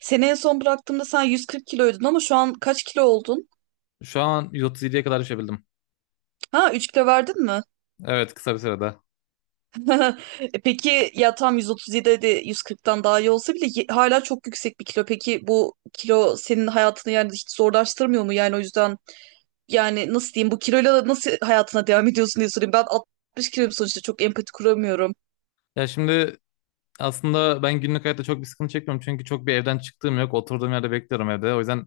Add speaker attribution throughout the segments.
Speaker 1: Seni en son bıraktığımda sen 140 kiloydun ama şu an kaç kilo oldun?
Speaker 2: Şu an 137'ye kadar düşebildim.
Speaker 1: Ha, 3 kilo verdin mi?
Speaker 2: Evet, kısa bir sürede.
Speaker 1: E, peki ya tam 137 de 140'tan daha iyi olsa bile hala çok yüksek bir kilo. Peki bu kilo senin hayatını yani hiç zorlaştırmıyor mu? Yani o yüzden, yani nasıl diyeyim bu kiloyla nasıl hayatına devam ediyorsun diye sorayım. Ben 60 kiloyum sonuçta çok empati kuramıyorum.
Speaker 2: Şimdi aslında ben günlük hayatta çok bir sıkıntı çekmiyorum. Çünkü çok bir evden çıktığım yok. Oturduğum yerde bekliyorum evde. O yüzden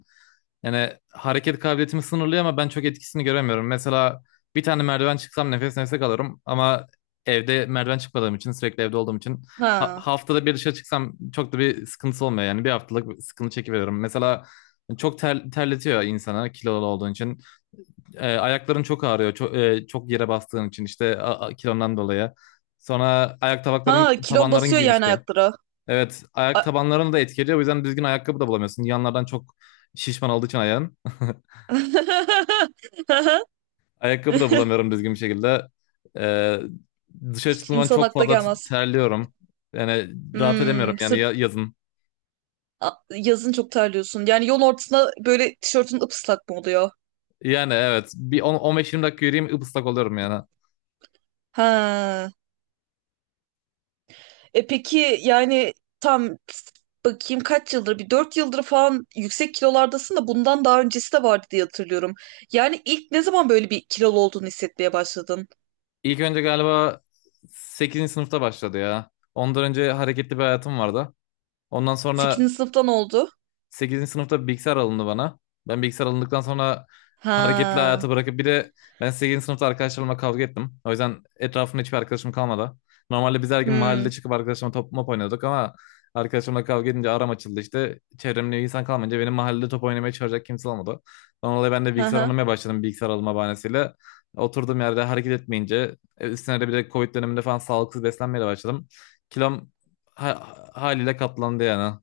Speaker 2: yani hareket kabiliyetimi sınırlıyor ama ben çok etkisini göremiyorum. Mesela bir tane merdiven çıksam nefes nefese kalırım. Ama evde merdiven çıkmadığım için, sürekli evde olduğum için
Speaker 1: Ha.
Speaker 2: haftada bir dışarı çıksam çok da bir sıkıntısı olmuyor. Yani bir haftalık bir sıkıntı çekiveriyorum. Mesela çok terletiyor insana kilolu olduğun için. Ayakların çok ağrıyor. Çok, çok yere bastığın için işte kilondan dolayı. Sonra ayak
Speaker 1: Ha, kilon
Speaker 2: tabanların
Speaker 1: basıyor yani
Speaker 2: genişliği.
Speaker 1: ayaklara.
Speaker 2: Evet, ayak
Speaker 1: A-
Speaker 2: tabanlarını da etkiliyor. O yüzden düzgün ayakkabı da bulamıyorsun. Yanlardan çok şişman olduğu için ayağın. Ayakkabı da bulamıyorum düzgün bir şekilde. E, Dışarı çıktığım zaman
Speaker 1: İnsan
Speaker 2: çok
Speaker 1: akla
Speaker 2: fazla
Speaker 1: gelmez.
Speaker 2: terliyorum. Yani rahat edemiyorum
Speaker 1: Hmm.
Speaker 2: yani yazın.
Speaker 1: Yazın çok terliyorsun. Yani yol ortasında böyle tişörtün ıslak mı oluyor?
Speaker 2: Yani evet, bir 10 15-20 dakika yürüyeyim, ıslak oluyorum yani.
Speaker 1: Ha. E, peki yani, tam bakayım, kaç yıldır, bir 4 yıldır falan yüksek kilolardasın da bundan daha öncesi de vardı diye hatırlıyorum. Yani ilk ne zaman böyle bir kilolu olduğunu hissetmeye başladın?
Speaker 2: İlk önce galiba sekizinci sınıfta başladı ya. Ondan önce hareketli bir hayatım vardı. Ondan sonra
Speaker 1: Sekizinci sınıftan oldu.
Speaker 2: sekizinci sınıfta bilgisayar alındı bana. Ben bilgisayar alındıktan sonra hareketli
Speaker 1: Ha.
Speaker 2: hayatı bırakıp, bir de ben sekizinci sınıfta arkadaşlarımla kavga ettim. O yüzden etrafımda hiçbir arkadaşım kalmadı. Normalde biz her gün mahallede
Speaker 1: Hmm.
Speaker 2: çıkıp arkadaşlarımla top mop oynuyorduk ama arkadaşlarımla kavga edince aram açıldı işte. Çevremde insan kalmayınca benim mahallede top oynamaya çağıracak kimse olmadı. Ondan dolayı ben de bilgisayar
Speaker 1: Ha.
Speaker 2: oynamaya başladım, bilgisayar alma bahanesiyle. Oturduğum yerde hareket etmeyince, üstüne de bir de Covid döneminde falan sağlıksız beslenmeye de başladım. Kilom ha- haliyle katlandı yani.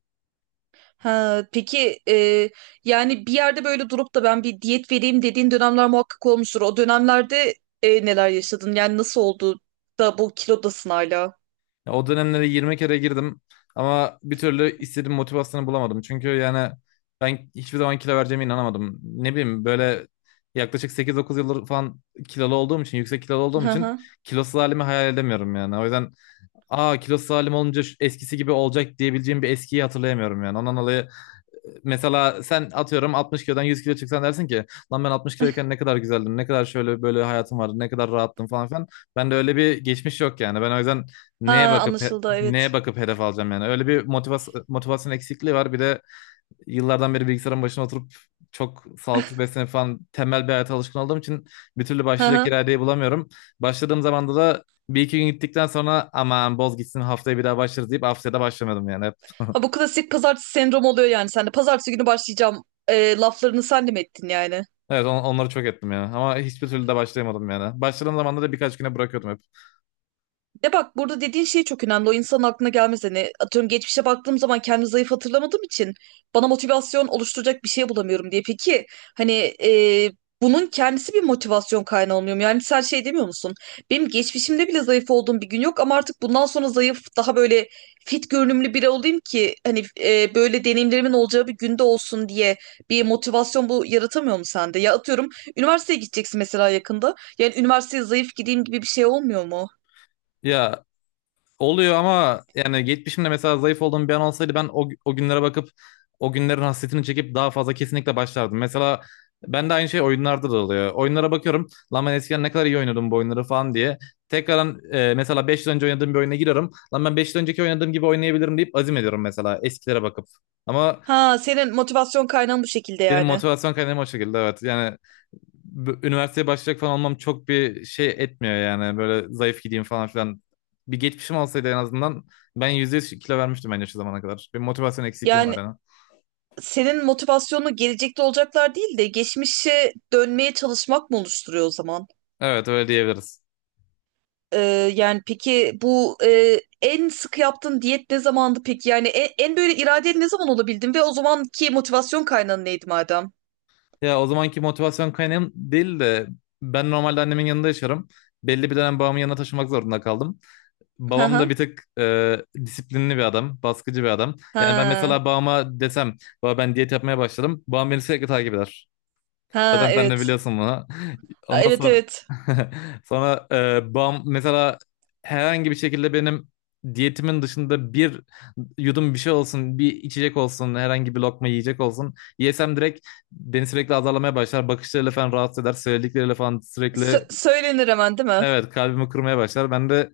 Speaker 1: Ha, peki, yani bir yerde böyle durup da ben bir diyet vereyim dediğin dönemler muhakkak olmuştur. O dönemlerde neler yaşadın? Yani nasıl oldu da bu kilodasın hala?
Speaker 2: Ya, o dönemlere 20 kere girdim ama bir türlü istediğim motivasyonu bulamadım. Çünkü yani ben hiçbir zaman kilo vereceğime inanamadım. Ne bileyim, böyle yaklaşık 8-9 yıldır falan kilolu olduğum için, yüksek kilolu olduğum
Speaker 1: Hı
Speaker 2: için
Speaker 1: hı.
Speaker 2: kilosuz halimi hayal edemiyorum yani. O yüzden, aa, kilosuz halim olunca eskisi gibi olacak diyebileceğim bir eskiyi hatırlayamıyorum yani. Ondan dolayı mesela sen atıyorum 60 kilodan 100 kilo çıksan dersin ki lan, ben 60 kiloyken ne kadar güzeldim, ne kadar şöyle böyle hayatım vardı, ne kadar rahattım falan filan. Ben de öyle bir geçmiş yok yani. Ben o yüzden neye
Speaker 1: Ha,
Speaker 2: bakıp,
Speaker 1: anlaşıldı,
Speaker 2: neye
Speaker 1: evet.
Speaker 2: bakıp hedef alacağım yani. Öyle bir motivasyon eksikliği var. Bir de yıllardan beri bilgisayarın başına oturup çok sağlıksız beslenip falan tembel bir hayata alışkın olduğum için bir türlü
Speaker 1: Hı
Speaker 2: başlayacak
Speaker 1: hı.
Speaker 2: iradeyi bulamıyorum. Başladığım zamanda da bir iki gün gittikten sonra aman, boz gitsin, haftaya bir daha başlarız deyip haftaya da başlamadım yani. Hep.
Speaker 1: Ha, bu klasik pazartesi sendromu oluyor yani sende. Pazartesi günü başlayacağım laflarını sen de mi ettin yani?
Speaker 2: Evet, onları çok ettim yani. Ama hiçbir türlü de başlayamadım yani. Başladığım zaman da birkaç güne bırakıyordum hep.
Speaker 1: De bak, burada dediğin şey çok önemli. O insanın aklına gelmez. Hani atıyorum, geçmişe baktığım zaman kendimi zayıf hatırlamadığım için bana motivasyon oluşturacak bir şey bulamıyorum diye. Peki hani, e, bunun kendisi bir motivasyon kaynağı olmuyor mu? Yani sen şey demiyor musun? Benim geçmişimde bile zayıf olduğum bir gün yok ama artık bundan sonra zayıf, daha böyle fit görünümlü biri olayım ki hani, böyle deneyimlerimin olacağı bir günde olsun diye bir motivasyon bu yaratamıyor mu sende? Ya atıyorum üniversiteye gideceksin mesela yakında. Yani üniversiteye zayıf gideyim gibi bir şey olmuyor mu?
Speaker 2: Ya, oluyor ama yani geçmişimde mesela zayıf olduğum bir an olsaydı ben o günlere bakıp, o günlerin hasretini çekip daha fazla kesinlikle başlardım. Mesela ben de aynı şey oyunlarda da oluyor. Oyunlara bakıyorum, lan ben eskiden ne kadar iyi oynuyordum bu oyunları falan diye. Tekrardan, mesela 5 yıl önce oynadığım bir oyuna giriyorum. Lan, ben 5 yıl önceki oynadığım gibi oynayabilirim deyip azim ediyorum mesela eskilere bakıp. Ama
Speaker 1: Ha, senin motivasyon kaynağın bu şekilde
Speaker 2: benim
Speaker 1: yani.
Speaker 2: motivasyon kaynağım o şekilde, evet. Yani üniversiteye başlayacak falan olmam çok bir şey etmiyor yani. Böyle zayıf gideyim falan filan. Bir geçmişim olsaydı en azından ben %100 kilo vermiştim bence şu zamana kadar. Bir motivasyon eksikliğim var
Speaker 1: Yani
Speaker 2: yani.
Speaker 1: senin motivasyonu gelecekte olacaklar değil de geçmişe dönmeye çalışmak mı oluşturuyor o zaman?
Speaker 2: Evet, öyle diyebiliriz.
Speaker 1: Ee, yani peki bu, en sık yaptığın diyet ne zamandı peki? Yani en böyle iradeli ne zaman olabildin ve o zamanki motivasyon kaynağın neydi madem?
Speaker 2: Ya, o zamanki motivasyon kaynağım değil de, ben normalde annemin yanında yaşarım. Belli bir dönem babamın yanına taşımak zorunda kaldım.
Speaker 1: Ha
Speaker 2: Babam
Speaker 1: ha.
Speaker 2: da bir tık disiplinli bir adam, baskıcı bir adam. Yani ben
Speaker 1: Ha.
Speaker 2: mesela babama desem, baba ben diyet yapmaya başladım, babam beni sürekli takip eder.
Speaker 1: Ha,
Speaker 2: Zaten sen de
Speaker 1: evet.
Speaker 2: biliyorsun bunu. Ondan
Speaker 1: Evet,
Speaker 2: sonra
Speaker 1: evet.
Speaker 2: sonra, bam mesela herhangi bir şekilde benim diyetimin dışında bir yudum bir şey olsun, bir içecek olsun, herhangi bir lokma yiyecek olsun. Yesem direkt beni sürekli azarlamaya başlar. Bakışlarıyla falan rahatsız eder. Söyledikleriyle falan sürekli,
Speaker 1: Söylenir hemen değil mi?
Speaker 2: evet, kalbimi kırmaya başlar. Ben de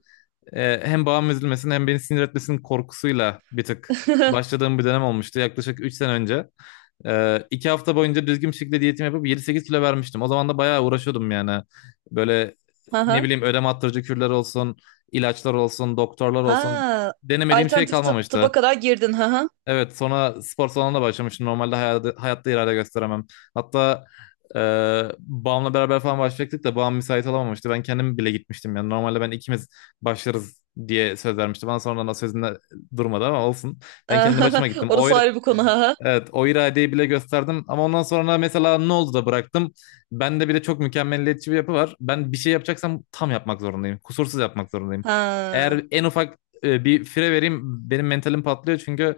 Speaker 2: hem babam üzülmesin hem beni sinir etmesinin korkusuyla bir tık başladığım bir dönem olmuştu yaklaşık 3 sene önce. 2 hafta boyunca düzgün bir şekilde diyetimi yapıp 7-8 kilo vermiştim. O zaman da bayağı uğraşıyordum yani. Böyle,
Speaker 1: Ha
Speaker 2: ne
Speaker 1: ha.
Speaker 2: bileyim, ödem attırıcı kürler olsun, ilaçlar olsun, doktorlar olsun.
Speaker 1: Ha.
Speaker 2: Denemediğim şey
Speaker 1: Alternatif tıba
Speaker 2: kalmamıştı.
Speaker 1: kadar girdin, ha ha.
Speaker 2: Evet, sonra spor salonuna başlamıştım. Normalde hayatta irade gösteremem. Hatta e, babamla beraber falan başlayacaktık da babam müsait olamamıştı. Ben kendim bile gitmiştim yani. Normalde ben ikimiz başlarız diye söz vermişti. Bana sonradan o sözünde durmadı ama olsun. Ben kendi başıma gittim.
Speaker 1: Orası ayrı bir konu, ha.
Speaker 2: Evet, o iradeyi bile gösterdim ama ondan sonra mesela ne oldu da bıraktım. Bende bir de çok mükemmeliyetçi bir yapı var. Ben bir şey yapacaksam tam yapmak zorundayım. Kusursuz yapmak zorundayım.
Speaker 1: Ha.
Speaker 2: Eğer en ufak bir fire vereyim, benim mentalim patlıyor çünkü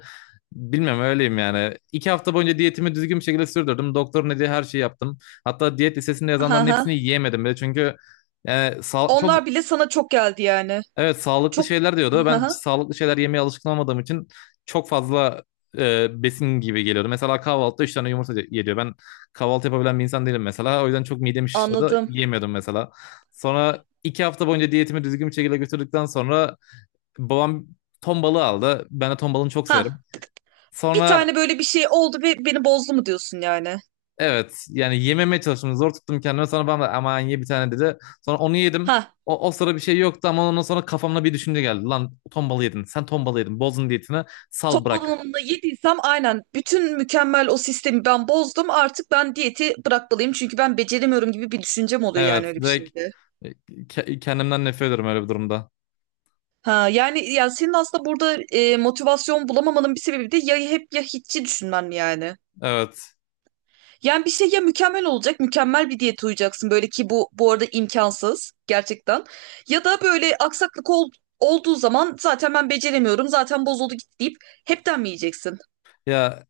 Speaker 2: bilmem öyleyim yani. İki hafta boyunca diyetimi düzgün bir şekilde sürdürdüm. Doktorun dediği her şeyi yaptım. Hatta diyet listesinde
Speaker 1: Ha
Speaker 2: yazanların
Speaker 1: ha.
Speaker 2: hepsini yiyemedim bile çünkü çok.
Speaker 1: Onlar bile sana çok geldi yani.
Speaker 2: Evet, sağlıklı
Speaker 1: Çok,
Speaker 2: şeyler diyordu.
Speaker 1: ha
Speaker 2: Ben hiç
Speaker 1: ha.
Speaker 2: sağlıklı şeyler yemeye alışkın olmadığım için çok fazla besin gibi geliyordu. Mesela kahvaltıda 3 tane yumurta geliyor. Ben kahvaltı yapabilen bir insan değilim mesela. O yüzden çok midem şişiyordu.
Speaker 1: Anladım.
Speaker 2: Yiyemiyordum mesela. Sonra 2 hafta boyunca diyetimi düzgün bir şekilde götürdükten sonra babam ton balığı aldı. Ben de ton balığını çok severim.
Speaker 1: Ha. Bir
Speaker 2: Sonra
Speaker 1: tane böyle bir şey oldu ve beni bozdu mu diyorsun yani?
Speaker 2: evet, yani yememeye çalıştım. Zor tuttum kendime. Sonra bana da aman, ye bir tane, dedi. Sonra onu yedim.
Speaker 1: Ha.
Speaker 2: O sıra bir şey yoktu ama ondan sonra kafamda bir düşünce geldi. Lan, ton balığı yedin. Sen ton balığı yedin. Bozdun diyetini.
Speaker 1: Ton
Speaker 2: Sal, bırak.
Speaker 1: balığını yediysem aynen bütün mükemmel o sistemi ben bozdum. Artık ben diyeti bırakmalıyım çünkü ben beceremiyorum gibi bir düşüncem oluyor yani,
Speaker 2: Evet,
Speaker 1: öyle bir
Speaker 2: direkt
Speaker 1: şeyde.
Speaker 2: kendimden nefret ediyorum öyle bir durumda.
Speaker 1: Ha, yani senin aslında burada motivasyon bulamamanın bir sebebi de ya hep ya hiççi düşünmen mi yani?
Speaker 2: Evet.
Speaker 1: Yani bir şey ya mükemmel olacak, mükemmel bir diyete uyacaksın böyle ki bu arada imkansız gerçekten. Ya da böyle aksaklık olduğu zaman zaten ben beceremiyorum, zaten bozuldu gitti deyip hepten mi yiyeceksin?
Speaker 2: Ya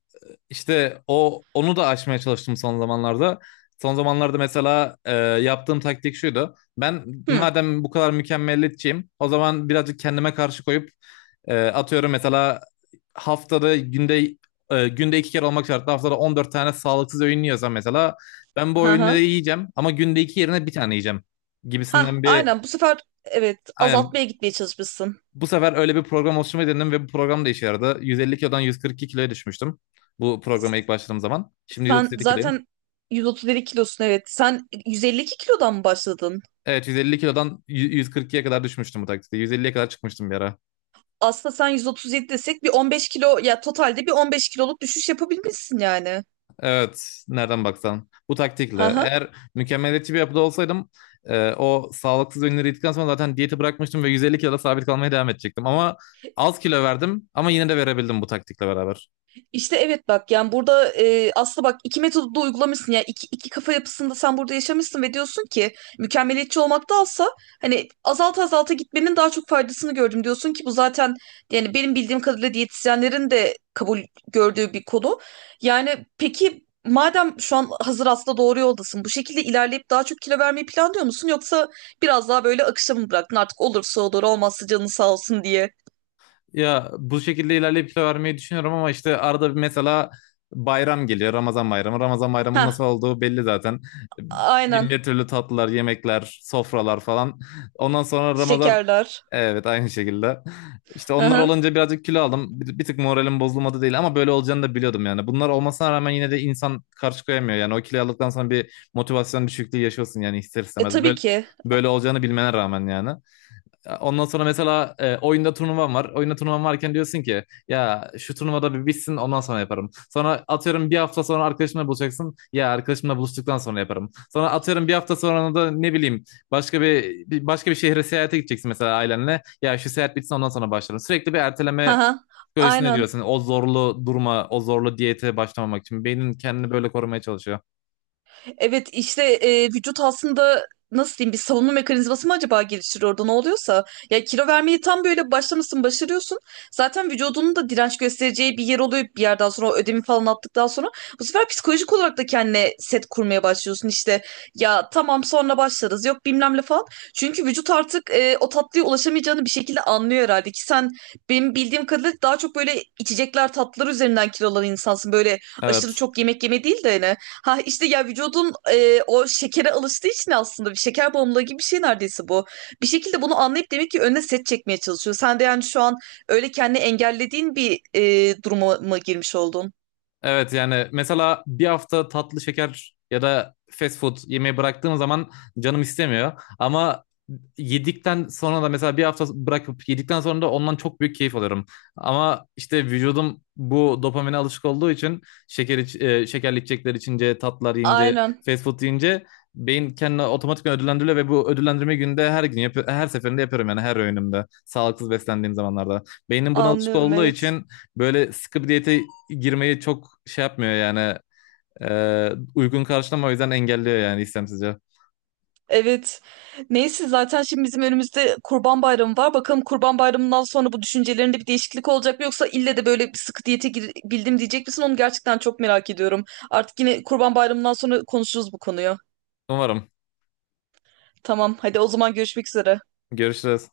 Speaker 2: işte onu da aşmaya çalıştım son zamanlarda. Son zamanlarda mesela, yaptığım taktik şuydu. Ben
Speaker 1: Hmm.
Speaker 2: madem bu kadar mükemmeliyetçiyim, o zaman birazcık kendime karşı koyup, atıyorum mesela, günde, günde iki kere olmak şartla, haftada 14 tane sağlıksız öğün yiyorsam mesela, ben bu
Speaker 1: Ha ha.
Speaker 2: öğünleri yiyeceğim ama günde iki yerine bir tane yiyeceğim
Speaker 1: Ha,
Speaker 2: gibisinden bir.
Speaker 1: aynen bu sefer, evet,
Speaker 2: Aynen,
Speaker 1: azaltmaya gitmeye çalışmışsın.
Speaker 2: bu sefer öyle bir program oluşturmayı denedim ve bu program da işe yaradı. 150 kilodan 142 kiloya düşmüştüm bu programa ilk
Speaker 1: S-
Speaker 2: başladığım zaman. Şimdi
Speaker 1: Sen
Speaker 2: 137 kiloyum.
Speaker 1: zaten 137 kilosun, evet. Sen 152 kilodan mı başladın?
Speaker 2: Evet, 150 kilodan 142'ye kadar düşmüştüm bu taktikte. 150'ye kadar çıkmıştım bir ara.
Speaker 1: Aslında sen 137 desek bir 15 kilo ya, totalde bir 15 kiloluk düşüş yapabilmişsin yani.
Speaker 2: Evet, nereden baksan. Bu taktikle.
Speaker 1: Ha,
Speaker 2: Eğer mükemmeliyetçi bir yapıda olsaydım, o sağlıksız ürünleri yedikten sonra zaten diyeti bırakmıştım ve 150 kiloda sabit kalmaya devam edecektim. Ama az kilo verdim ama yine de verebildim bu taktikle beraber.
Speaker 1: İşte evet, bak yani burada aslında bak iki metodu da uygulamışsın ya, iki kafa yapısında sen burada yaşamışsın ve diyorsun ki mükemmeliyetçi olmaktansa, hani azalta azalta gitmenin daha çok faydasını gördüm diyorsun ki bu zaten yani benim bildiğim kadarıyla diyetisyenlerin de kabul gördüğü bir konu. Yani peki madem şu an hazır aslında doğru yoldasın, bu şekilde ilerleyip daha çok kilo vermeyi planlıyor musun, yoksa biraz daha böyle akışa mı bıraktın artık, olursa olur, olmazsa canın sağ olsun diye.
Speaker 2: Ya, bu şekilde ilerleyip kilo vermeyi düşünüyorum ama işte arada bir mesela bayram geliyor. Ramazan bayramı. Ramazan bayramının
Speaker 1: Heh,
Speaker 2: nasıl olduğu belli zaten. Bin
Speaker 1: aynen,
Speaker 2: bir türlü tatlılar, yemekler, sofralar falan. Ondan sonra Ramazan,
Speaker 1: şekerler.
Speaker 2: evet, aynı şekilde. İşte onlar olunca birazcık kilo aldım. Bir tık moralim bozulmadı değil ama böyle olacağını da biliyordum yani. Bunlar olmasına rağmen yine de insan karşı koyamıyor. Yani o kiloyu aldıktan sonra bir motivasyon düşüklüğü yaşıyorsun yani ister
Speaker 1: E
Speaker 2: istemez.
Speaker 1: tabii ki.
Speaker 2: Böyle olacağını bilmene rağmen yani. Ondan sonra mesela, oyunda turnuvam var. Oyunda turnuvam varken diyorsun ki ya şu turnuvada bir bitsin, ondan sonra yaparım. Sonra atıyorum bir hafta sonra arkadaşımla buluşacaksın. Ya, arkadaşımla buluştuktan sonra yaparım. Sonra atıyorum bir hafta sonra da ne bileyim başka bir, başka bir şehre seyahate gideceksin mesela ailenle. Ya şu seyahat bitsin, ondan sonra başlarım. Sürekli bir erteleme
Speaker 1: Aha,
Speaker 2: psikolojisine
Speaker 1: aynen.
Speaker 2: giriyorsun. O zorlu durma, o zorlu diyete başlamamak için. Beynin kendini böyle korumaya çalışıyor.
Speaker 1: Evet işte vücut aslında nasıl diyeyim, bir savunma mekanizması mı acaba geliştiriyor orada ne oluyorsa. Ya kilo vermeyi tam böyle başlamışsın başarıyorsun. Zaten vücudunun da direnç göstereceği bir yer oluyor bir yerden sonra, o ödemi falan attıktan sonra. Bu sefer psikolojik olarak da kendine set kurmaya başlıyorsun işte. Ya tamam sonra başlarız, yok bilmem ne falan. Çünkü vücut artık o tatlıya ulaşamayacağını bir şekilde anlıyor herhalde ki sen benim bildiğim kadarıyla daha çok böyle içecekler tatlılar üzerinden kilolanan insansın. Böyle aşırı
Speaker 2: Evet.
Speaker 1: çok yemek yeme değil de hani, ha işte ya vücudun o şekere alıştığı için aslında bir şeker bağımlılığı gibi bir şey neredeyse bu. Bir şekilde bunu anlayıp demek ki önüne set çekmeye çalışıyor. Sen de yani şu an öyle kendini engellediğin bir duruma mı girmiş oldun?
Speaker 2: Evet, yani mesela bir hafta tatlı, şeker ya da fast food yemeği bıraktığım zaman canım istemiyor. Ama yedikten sonra da, mesela bir hafta bırakıp yedikten sonra da, ondan çok büyük keyif alıyorum. Ama işte vücudum bu dopamine alışık olduğu için şekerli içecekler içince, tatlılar yiyince,
Speaker 1: Aynen,
Speaker 2: fast food yiyince beyin kendini otomatikman ödüllendiriyor ve bu ödüllendirme günde her gün yap her seferinde yapıyorum yani her öğünümde sağlıksız beslendiğim zamanlarda. Beynin buna alışık
Speaker 1: anlıyorum,
Speaker 2: olduğu
Speaker 1: evet.
Speaker 2: için böyle sıkı bir diyete girmeyi çok şey yapmıyor yani. Uygun karşılamıyor, o yüzden engelliyor yani istemsizce.
Speaker 1: Evet. Neyse zaten şimdi bizim önümüzde Kurban Bayramı var. Bakalım Kurban Bayramı'ndan sonra bu düşüncelerinde bir değişiklik olacak mı, yoksa ille de böyle bir sıkı diyete bildim diyecek misin? Onu gerçekten çok merak ediyorum. Artık yine Kurban Bayramı'ndan sonra konuşuruz bu konuyu.
Speaker 2: Umarım.
Speaker 1: Tamam, hadi o zaman görüşmek üzere.
Speaker 2: Görüşürüz.